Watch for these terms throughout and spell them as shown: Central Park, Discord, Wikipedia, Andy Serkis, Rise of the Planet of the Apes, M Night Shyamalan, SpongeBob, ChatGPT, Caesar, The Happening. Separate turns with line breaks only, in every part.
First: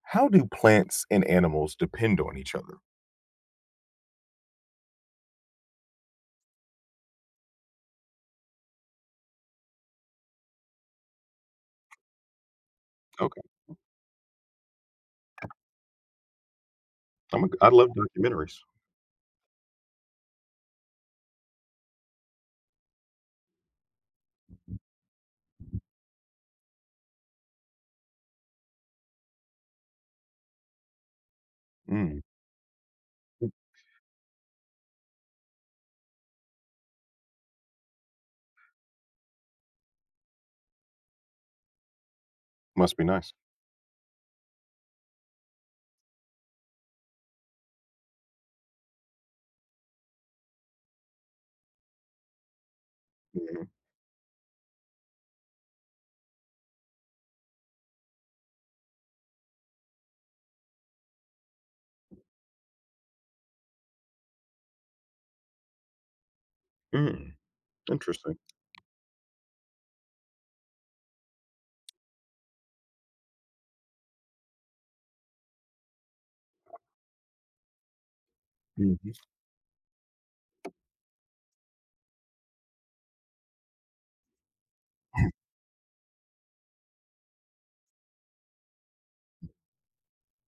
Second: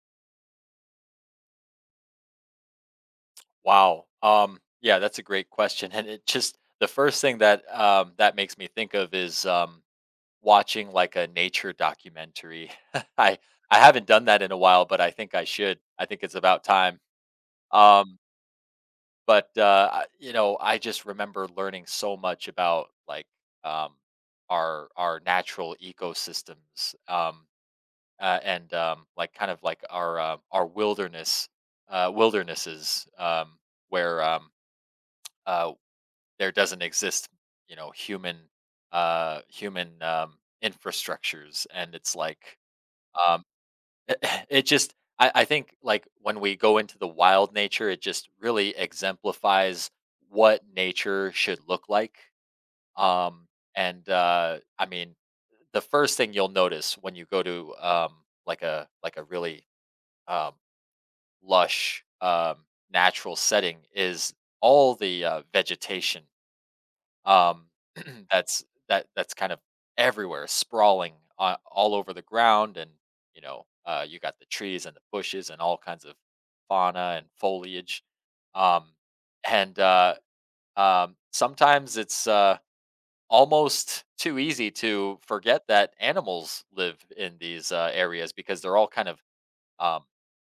How do plants and animals depend on each other?
Wow. Yeah, that's a great question. And it just the first thing that makes me think of is watching like a nature documentary. I
Okay,
I haven't done that in a while, but I think I should. I think it's about time.
I love
Um,
documentaries.
but I just remember learning so much about, like, um, our natural ecosystems, and like kind of like our wilderness uh,
Mm.
wildernesses
Mm.
where, uh, there doesn't exist, human human infrastructures. And it's like,
Must be nice.
um it just I think, like, when we go into the wild nature, it just really exemplifies what nature should look like. um
Mhm.
and I mean, the first thing you'll notice when you go to, like a, really um lush, natural setting is all the vegetation.
Mm.
Um,
Interesting.
that's that's kind of everywhere, sprawling all over the ground, and you know, you got the trees and the bushes and all kinds of fauna and foliage. Um,
Mhm.
and Sometimes it's almost too easy to forget that animals live in these areas because they're all kind of um,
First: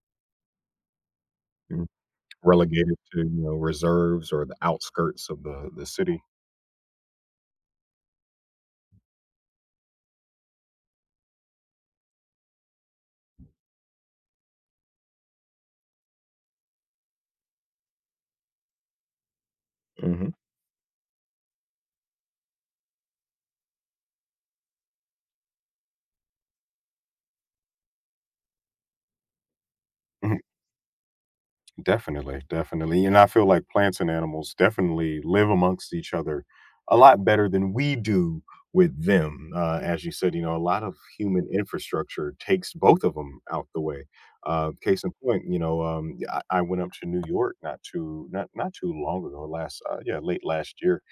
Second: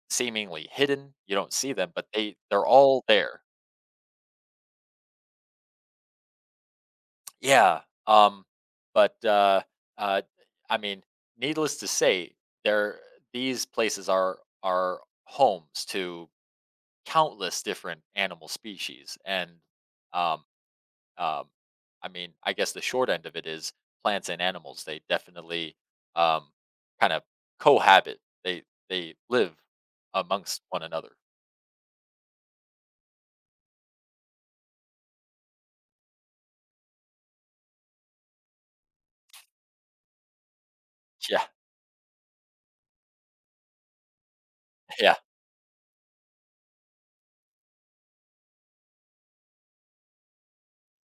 seemingly hidden. You don't see
Mm.
them, but they're
Relegated
all
to, you
there.
know, reserves or the outskirts of the city.
Yeah. um, but, uh, I mean, needless to say, there these places are homes to countless different animal species, and,
Hmm.
um, um, I mean, I guess the short end of it is plants and animals, they definitely, um, kind of cohabit. They live amongst one another.
Definitely, definitely. And I feel like plants and animals definitely live amongst each other a lot better than we do with them. As you said, you know, a lot of
Yeah.
human infrastructure takes both of them out the way. Case in
Yeah,
point, you know, yeah, I went up to New York not too long ago, last yeah, late last year,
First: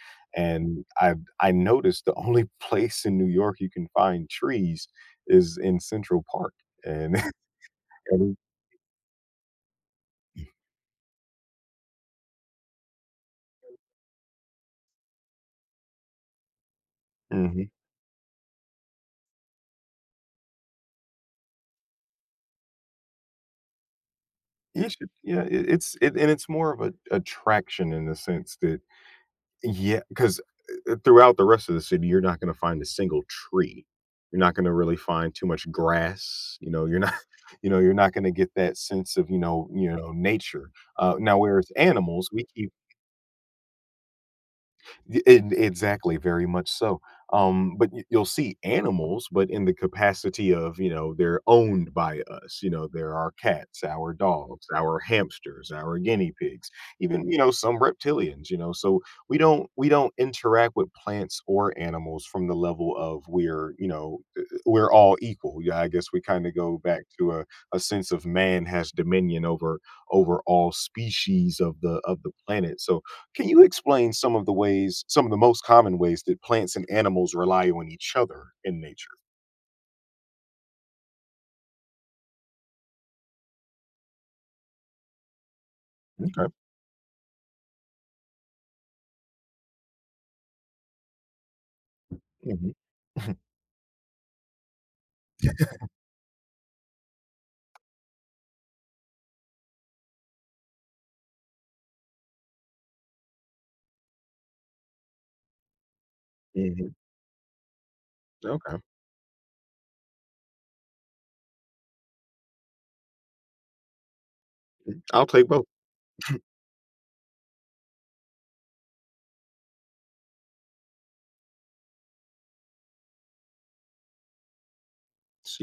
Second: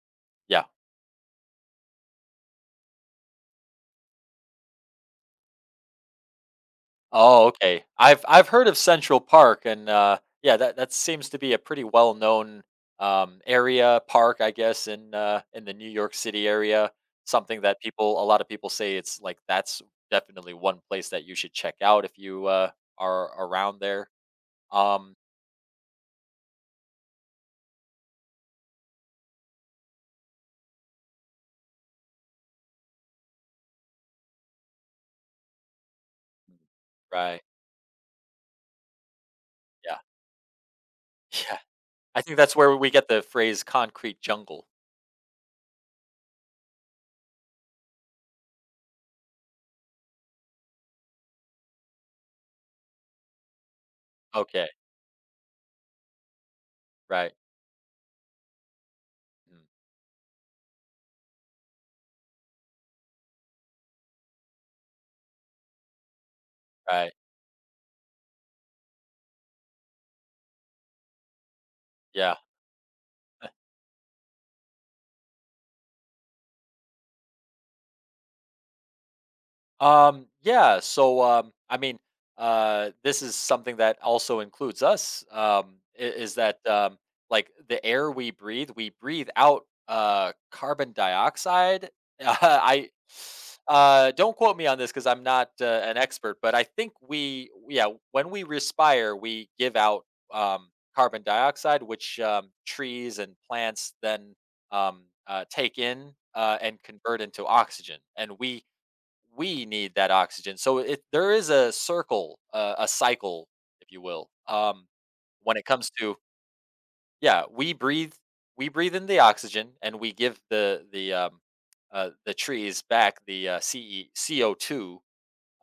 yeah.
and I noticed the only place in New York you can find trees is in Central Park, and
Oh, okay. I've heard of Central Park, and yeah, that seems to be a pretty well known area park, I guess, in in the New York City area. Something
mhm.
that people, a lot of people say, it's like that's definitely one place that you should check out if you are around there.
You should,
Um,
yeah, it it's it and it's more of a attraction in the sense that yeah, because throughout the rest of the city, you're not gonna find a single tree. You're not gonna really find too much grass, you know, you're not
right?
you know, you're not gonna get that sense of, you
Yeah.
know, nature. Now
Yeah.
whereas
I
animals,
think
we
that's
keep
where we get the phrase "concrete jungle."
And exactly, very much so. You'll see animals, but in the capacity of, you know, they're owned by us. You know, there are cats, our dogs,
Okay.
our hamsters, our guinea pigs, even,
Right.
you know, some reptilians, you know. So we
Mm.
don't we don't interact with plants or animals from the level of we're, you know, we're all equal. Yeah, I guess we kind of go back
Right.
to a sense of man has dominion over all species of the
Yeah.
planet. So can you explain some of the ways, some of the most common ways that plants and animals rely on each other in nature?
Yeah. So, I mean, this is something that also includes us. Is
Okay.
that, like, the air we breathe? We breathe out carbon dioxide.
Hmm.
I don't quote me on this because I'm not an expert, but I think we, yeah, when we respire, we give out um, carbon dioxide, which, trees and plants then take in and
Hmm.
convert into oxygen, and we
Okay.
we need that oxygen. So it there is a circle, a cycle, if you will.
I'll take
When
both.
it comes to, yeah, we breathe in the oxygen and we give the trees back the CE, CO2.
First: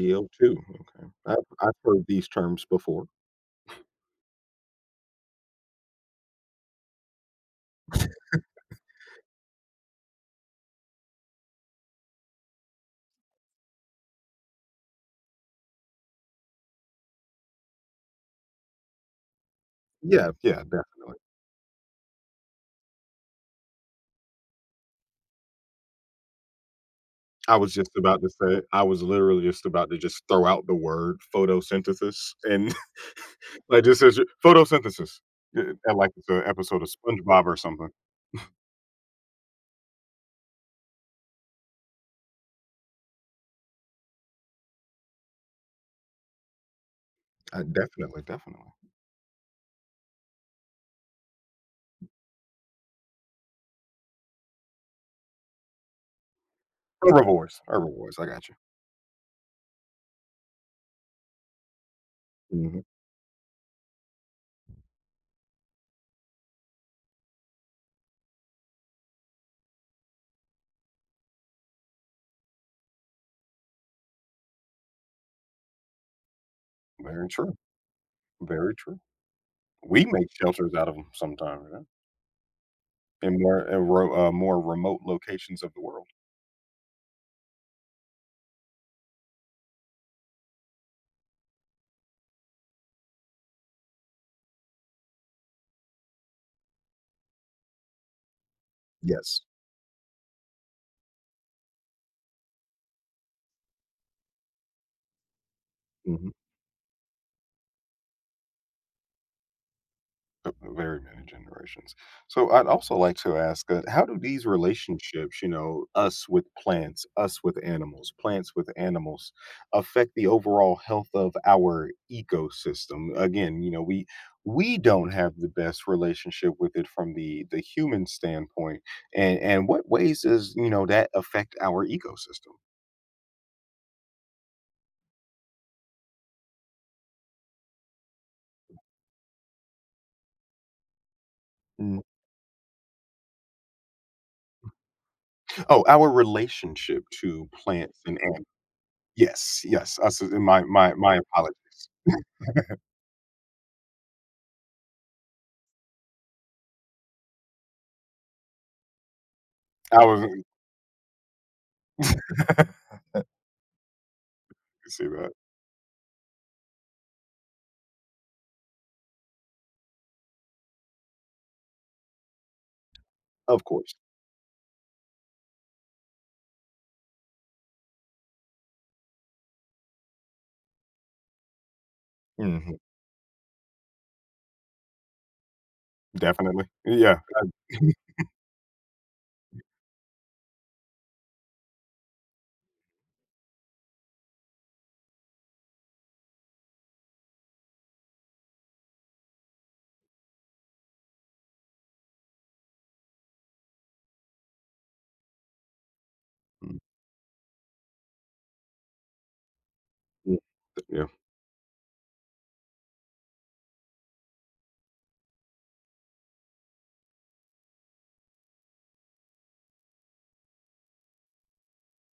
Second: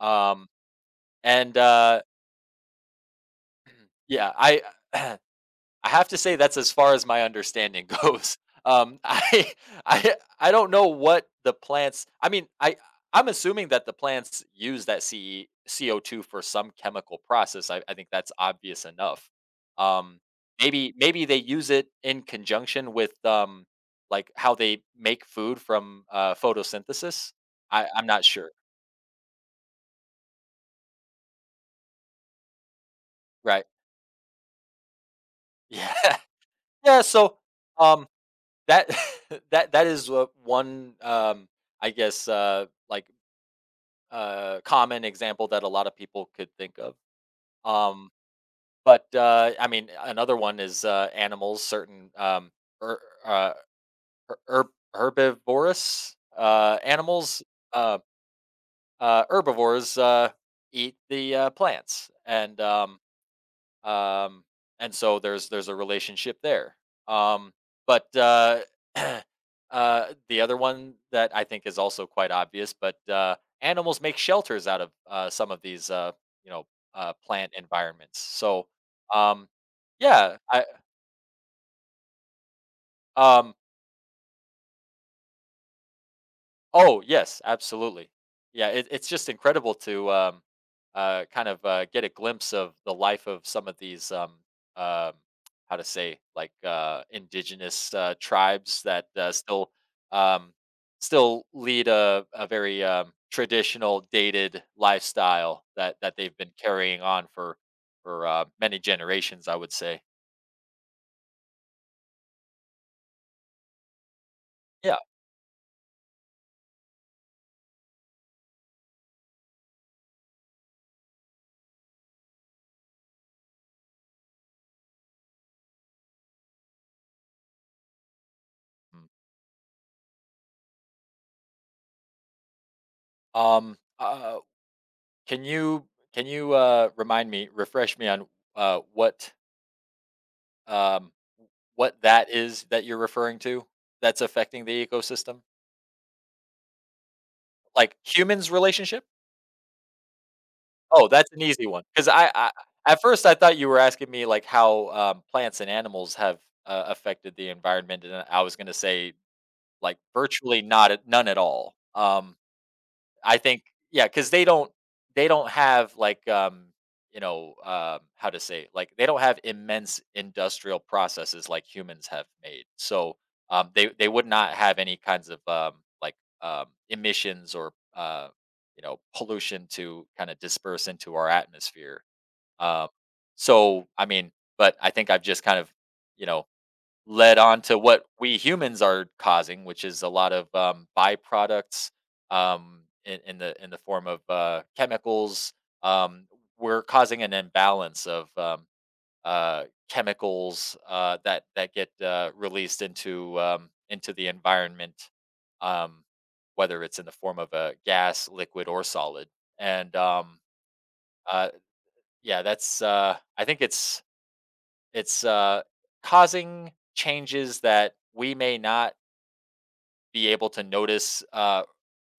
Um,
Okay. I've,
and
I've heard these terms before.
Yeah, I I have to say that's as far as my understanding goes. I I don't know what the plants. I mean, I'm assuming that the plants use that CE, CO2 for some chemical process. I think that's obvious enough. Um,
Yeah. Yeah.
maybe
Definitely.
maybe they use it in conjunction with, like how they make food from photosynthesis.
I was
I,
just
I'm
about
not
to
sure.
say, I was literally just about to just throw out the word photosynthesis. And
Right?
like just says photosynthesis. uh, Like
Yeah.
it's an episode of
Yeah. So,
SpongeBob or something.
um, That that is one, I guess, like, common example that a lot of people could think of. Um,
Definitely. Definitely.
but, I mean, another one is, animals, certain, er, uh, her herb herbivorous, animals,
Herbivores.
uh,
Herbivores. I got you.
herbivores, eat the, plants, and,
Hmm.
um um, and so there's a relationship there. Um, but the other one that I think is also quite obvious, but animals make shelters out of some of these you know
Very
plant
true.
environments. So,
Very true.
um,
We make
yeah, I
shelters out of them sometimes, yeah, in
um,
more in ro more remote locations of the world.
oh, yes, absolutely. Yeah, it's just incredible to kind of get a glimpse of the life of some of these, um, how to say, like, indigenous tribes that
Yes,
um, still lead a very, traditional, dated lifestyle that
mhm.
they've been carrying on for many generations. I would say.
Very many generations. So, I'd also like to ask, how do these
Yeah.
relationships, you know, us with plants, us with animals, plants with animals, affect the overall health of our ecosystem? Again, you know, we don't have the best relationship with it from the human standpoint,
Mm.
and what ways does, you know, that affect our ecosystem?
Um, uh, can you can you remind me, refresh me on, uh, what um, what that is that you're referring to that's affecting the ecosystem?
Oh, our relationship to
Like
plants and animals.
humans' relationship?
Yes, yes, us as
Oh,
my
that's an easy one.
apologies.
Because at first, I thought you were asking me, like, how plants and animals have affected the environment, and I was going to say, like,
I was
virtually not at, none at all. I think, yeah, because they don't
see
they
that.
don't have, like, how to say, like, they don't have immense industrial processes like humans have made. So,
Of
they
course.
they would not have any kinds of, emissions or pollution to kind of disperse into our atmosphere.
Mhm,
Um so, I mean, but I think I've just kind of, you know,
definitely. Yeah.
led on to what we humans are causing, which is a lot of, byproducts, in the form of, chemicals. Um, we're causing an imbalance of, chemicals, that get, released into the environment, um,
Mm,
whether it's in the form of a gas, liquid, or solid. And,
mm, yeah,
uh, yeah, I think it's, causing changes that we may not be able to notice,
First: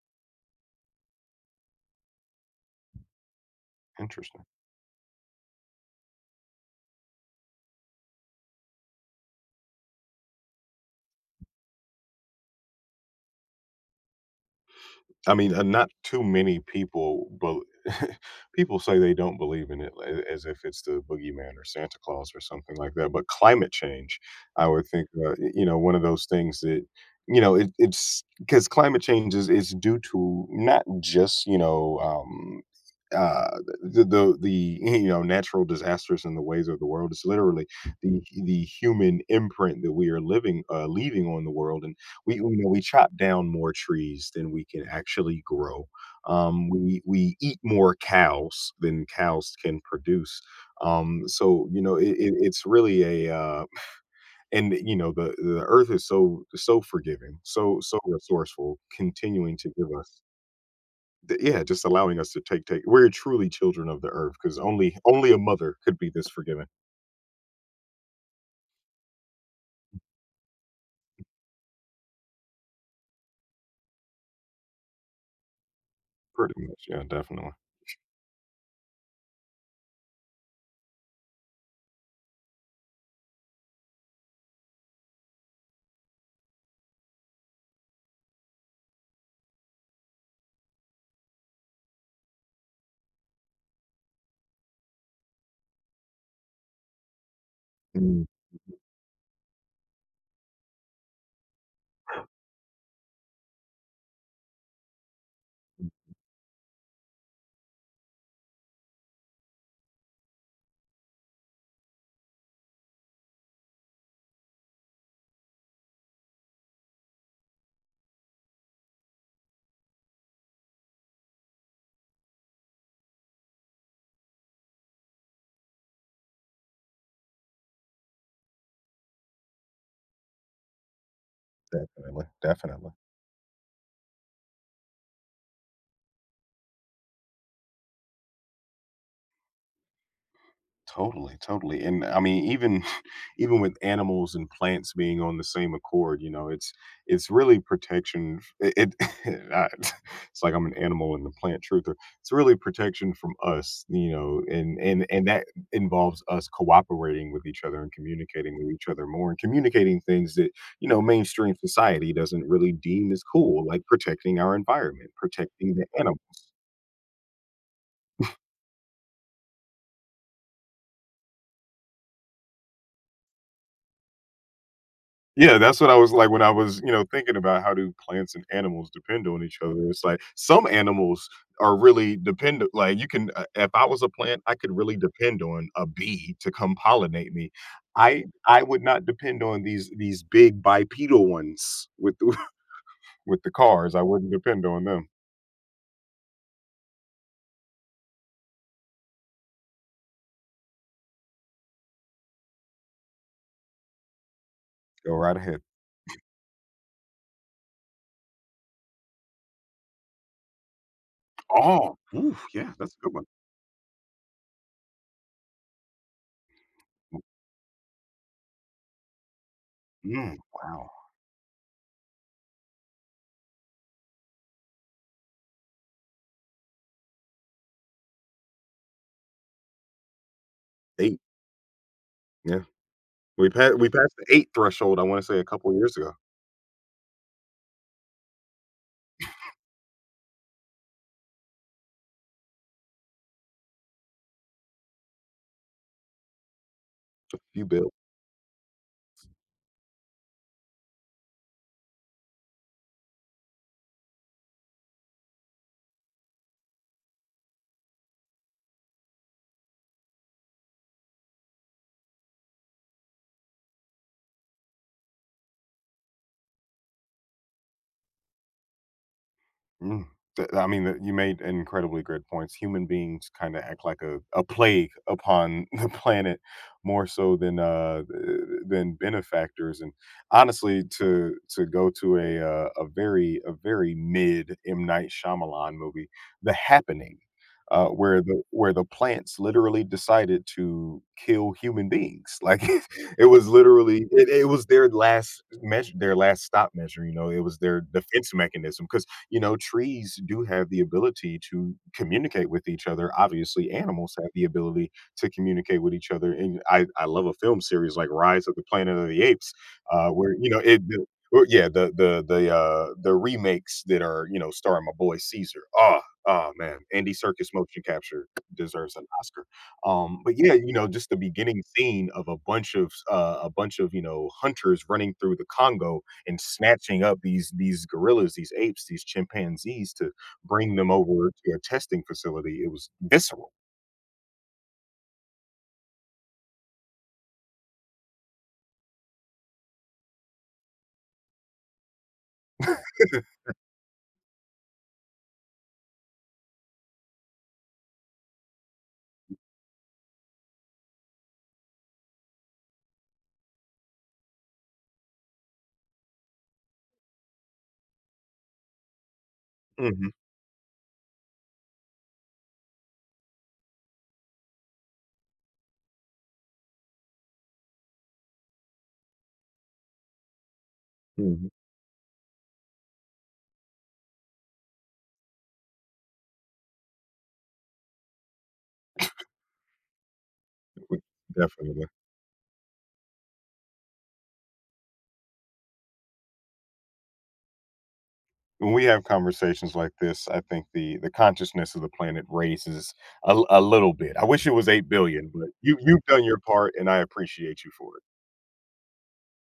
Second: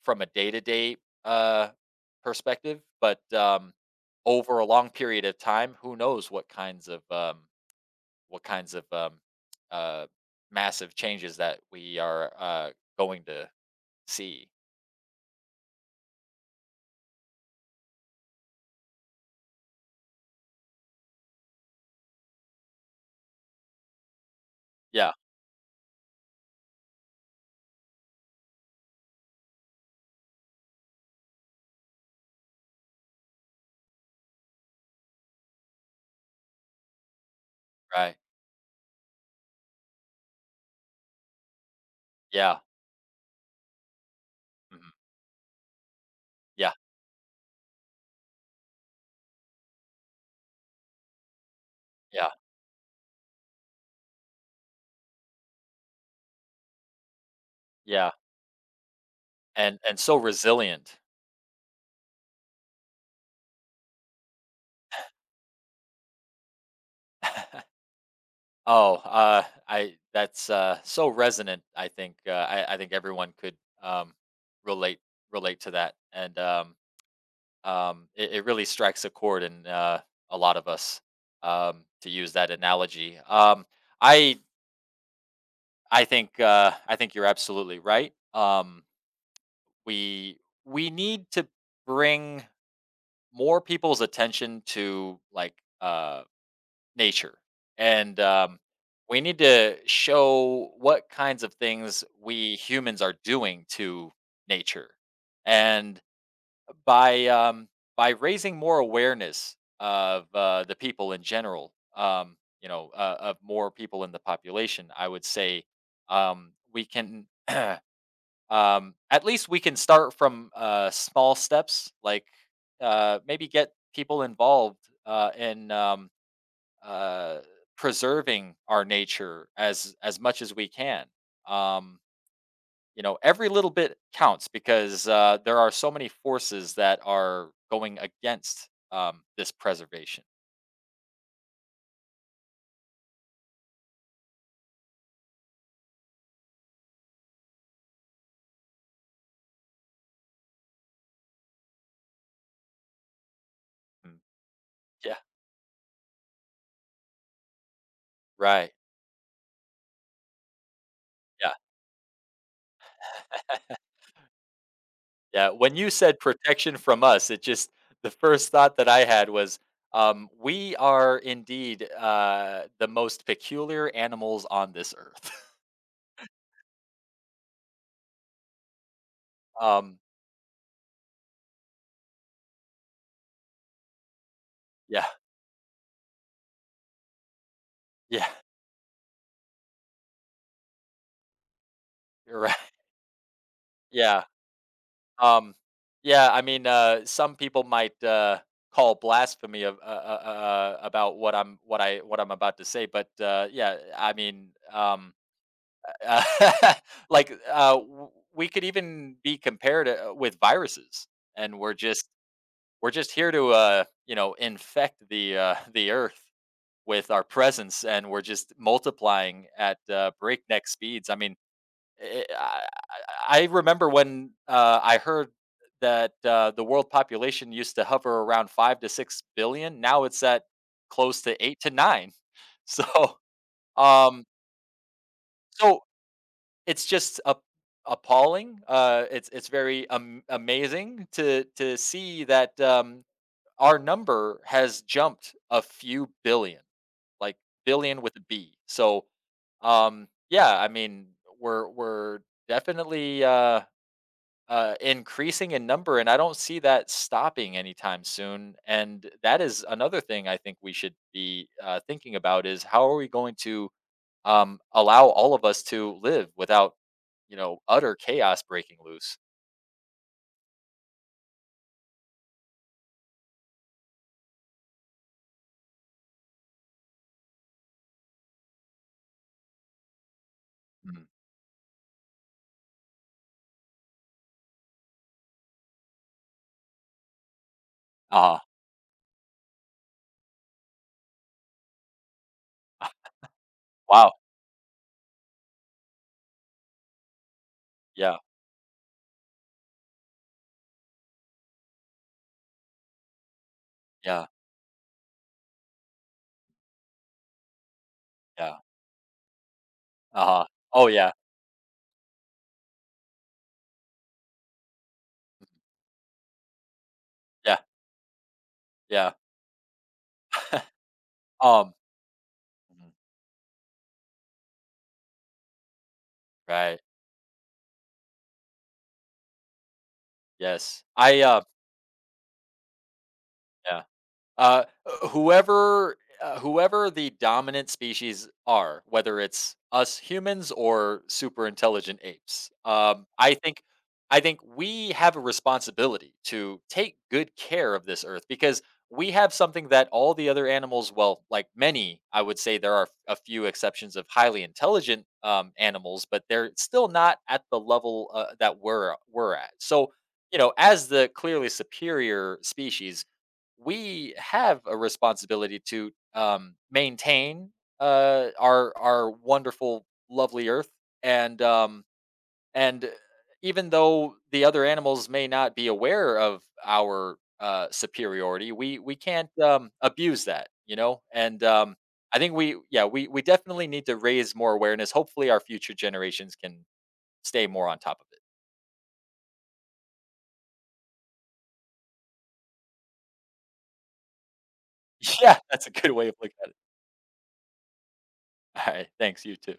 from a day-to-day, uh, perspective, but,
interesting.
over a long period of time, who knows what kinds of, what kinds of, um, uh, massive changes that we are, going to see.
I mean, not too many people. But people say they don't believe in it a as if it's the boogeyman or Santa Claus or something like that, but climate change, I would think,
Yeah,
y you know, one of those things that, you know, it it's because climate change is due to not just, uh the you know natural disasters and the ways of the world is literally
right.
the human imprint that we are living leaving on the world, and we, you
Yeah.
know, we chop down more trees than we can
Mhm.
actually grow, um,
Yeah,
we eat more cows than cows can produce, um, so you know
yeah,
it's really a uh, and you know the earth is so forgiving, so
yeah,
resourceful, continuing to give
and so
us.
resilient.
Th Yeah, just allowing us to take, we're truly children of the earth because only a mother could be this forgiving.
Oh, I that's, so resonant. I think everyone could, um, relate relate to that, and,
Pretty much, yeah, definitely.
it, it really strikes a chord in a lot of us. To use that analogy, I I think you're absolutely right. We we need to bring more people's attention to, like. Uh, Nature. And,
Mm,
we need to show what kinds of things we humans are doing to nature. And by um, by raising more awareness of, the people in general, you know, of more people in the population, I would say, we can. At least we can start from small steps, like, maybe get people involved in, uh, preserving our nature as much as we can. Um,
definitely, definitely.
you know, every little bit counts because there are so many forces that are going against, this preservation.
Totally, totally, and I mean, even even with animals and plants being on the same accord, you know, it's really protection, it, it it's like I'm an animal and the plant truther, it's really protection from us, you
Mm.
know,
Yeah,
and that involves us cooperating with each other and communicating
right.
with each other more and communicating things that you know
Yeah.
mainstream society doesn't really deem as cool, like protecting our environment,
Yeah.
protecting
When
the
you
animal.
said protection from us, it just the first thought that I had was, we are indeed the most peculiar animals on this earth.
Yeah, that's what I was like when I was, you know, thinking about how do plants and animals depend on each other.
um,
It's like some animals are really dependent. Like you can, if I was a plant, I could really
yeah,
depend on a bee to come pollinate me. I
yeah.
I would not depend on these big bipedal ones with the,
You're right.
with the cars. I
Yeah.
wouldn't depend on them.
Um, yeah, I mean, some people might call blasphemy of, about what I'm about to say, but yeah, I mean,
Go right ahead.
uh, like, we could even be compared with viruses, and we're
Oh,
just
ooh, yeah,
we're
that's a
just
good one.
here to, you know, infect the the earth with our presence, and we're just multiplying at
Mm,
breakneck
wow,
speeds. I mean, Eh, eh, I I remember when, I heard that, the world population used to hover around 5 to 6 billion, now it's at
eight.
close to 8 to 9.
Yeah,
So,
we passed the
um,
eight threshold. I want to say a couple
so
years ago.
it's just a appalling, it's very am amazing to see that, our number has jumped a few billion, like,
You built.
billion with a B. So, yeah, I mean, we're definitely, increasing in number, and I don't see that stopping anytime soon. And that is another thing I think we should be thinking about is how are we going to, allow all of us to live without, you know, utter chaos breaking loose.
Mm. I mean, that you made incredibly great points. Human beings kind of act like a plague upon the planet more so than than benefactors. And honestly,
Mm.
to go to a very mid M. Night Shyamalan movie, The Happening,
Uh huh.
where the plants literally decided to kill human beings. Like it was literally
Wow.
it was their last measure, their last stop measure. You know, it was their
Yeah.
defense mechanism because you know trees do have the ability to communicate with each other, obviously animals
Yeah.
have the ability to communicate with each other, and I love a film series like Rise of
Yeah.
the Planet of the Apes, uh,
Uh
where
huh.
you know
Oh yeah.
well, yeah, the remakes that are, you know, starring my boy Caesar. Oh, oh man, Andy Serkis
Yeah.
motion capture deserves an
Yeah.
Oscar. Um, but yeah, you know, just the beginning
um.
scene of
Mhm.
a bunch of, you know, hunters running through the Congo and
Right.
snatching up these gorillas, these apes, these chimpanzees to bring
Yes.
them
I.
over to a testing facility. It was visceral.
Yeah. Uh, uh, whoever whoever the dominant species are, whether it's us humans or super intelligent apes, I think we have a responsibility to take good care of this earth because we have something that all the other animals, well, like many, I would say there are a few exceptions of highly intelligent, animals, but they're still not at the level that we're at. So,
Mhm,
you know, as the clearly superior species, we have a responsibility to, maintain our wonderful, lovely Earth, and,
mhm,
and even though the other animals may not be aware of our superiority, we can't, abuse that, you know. And,
definitely.
I think we yeah, we definitely need to raise more awareness. Hopefully, our future generations can stay more on top of it.
When we have conversations like this, I think the consciousness of the planet raises a little bit. I wish it was 8 billion,
Yeah,
but
that's a good
you've
way of
done
looking
your
at it.
part and I appreciate you for it.
All right, thanks. You too.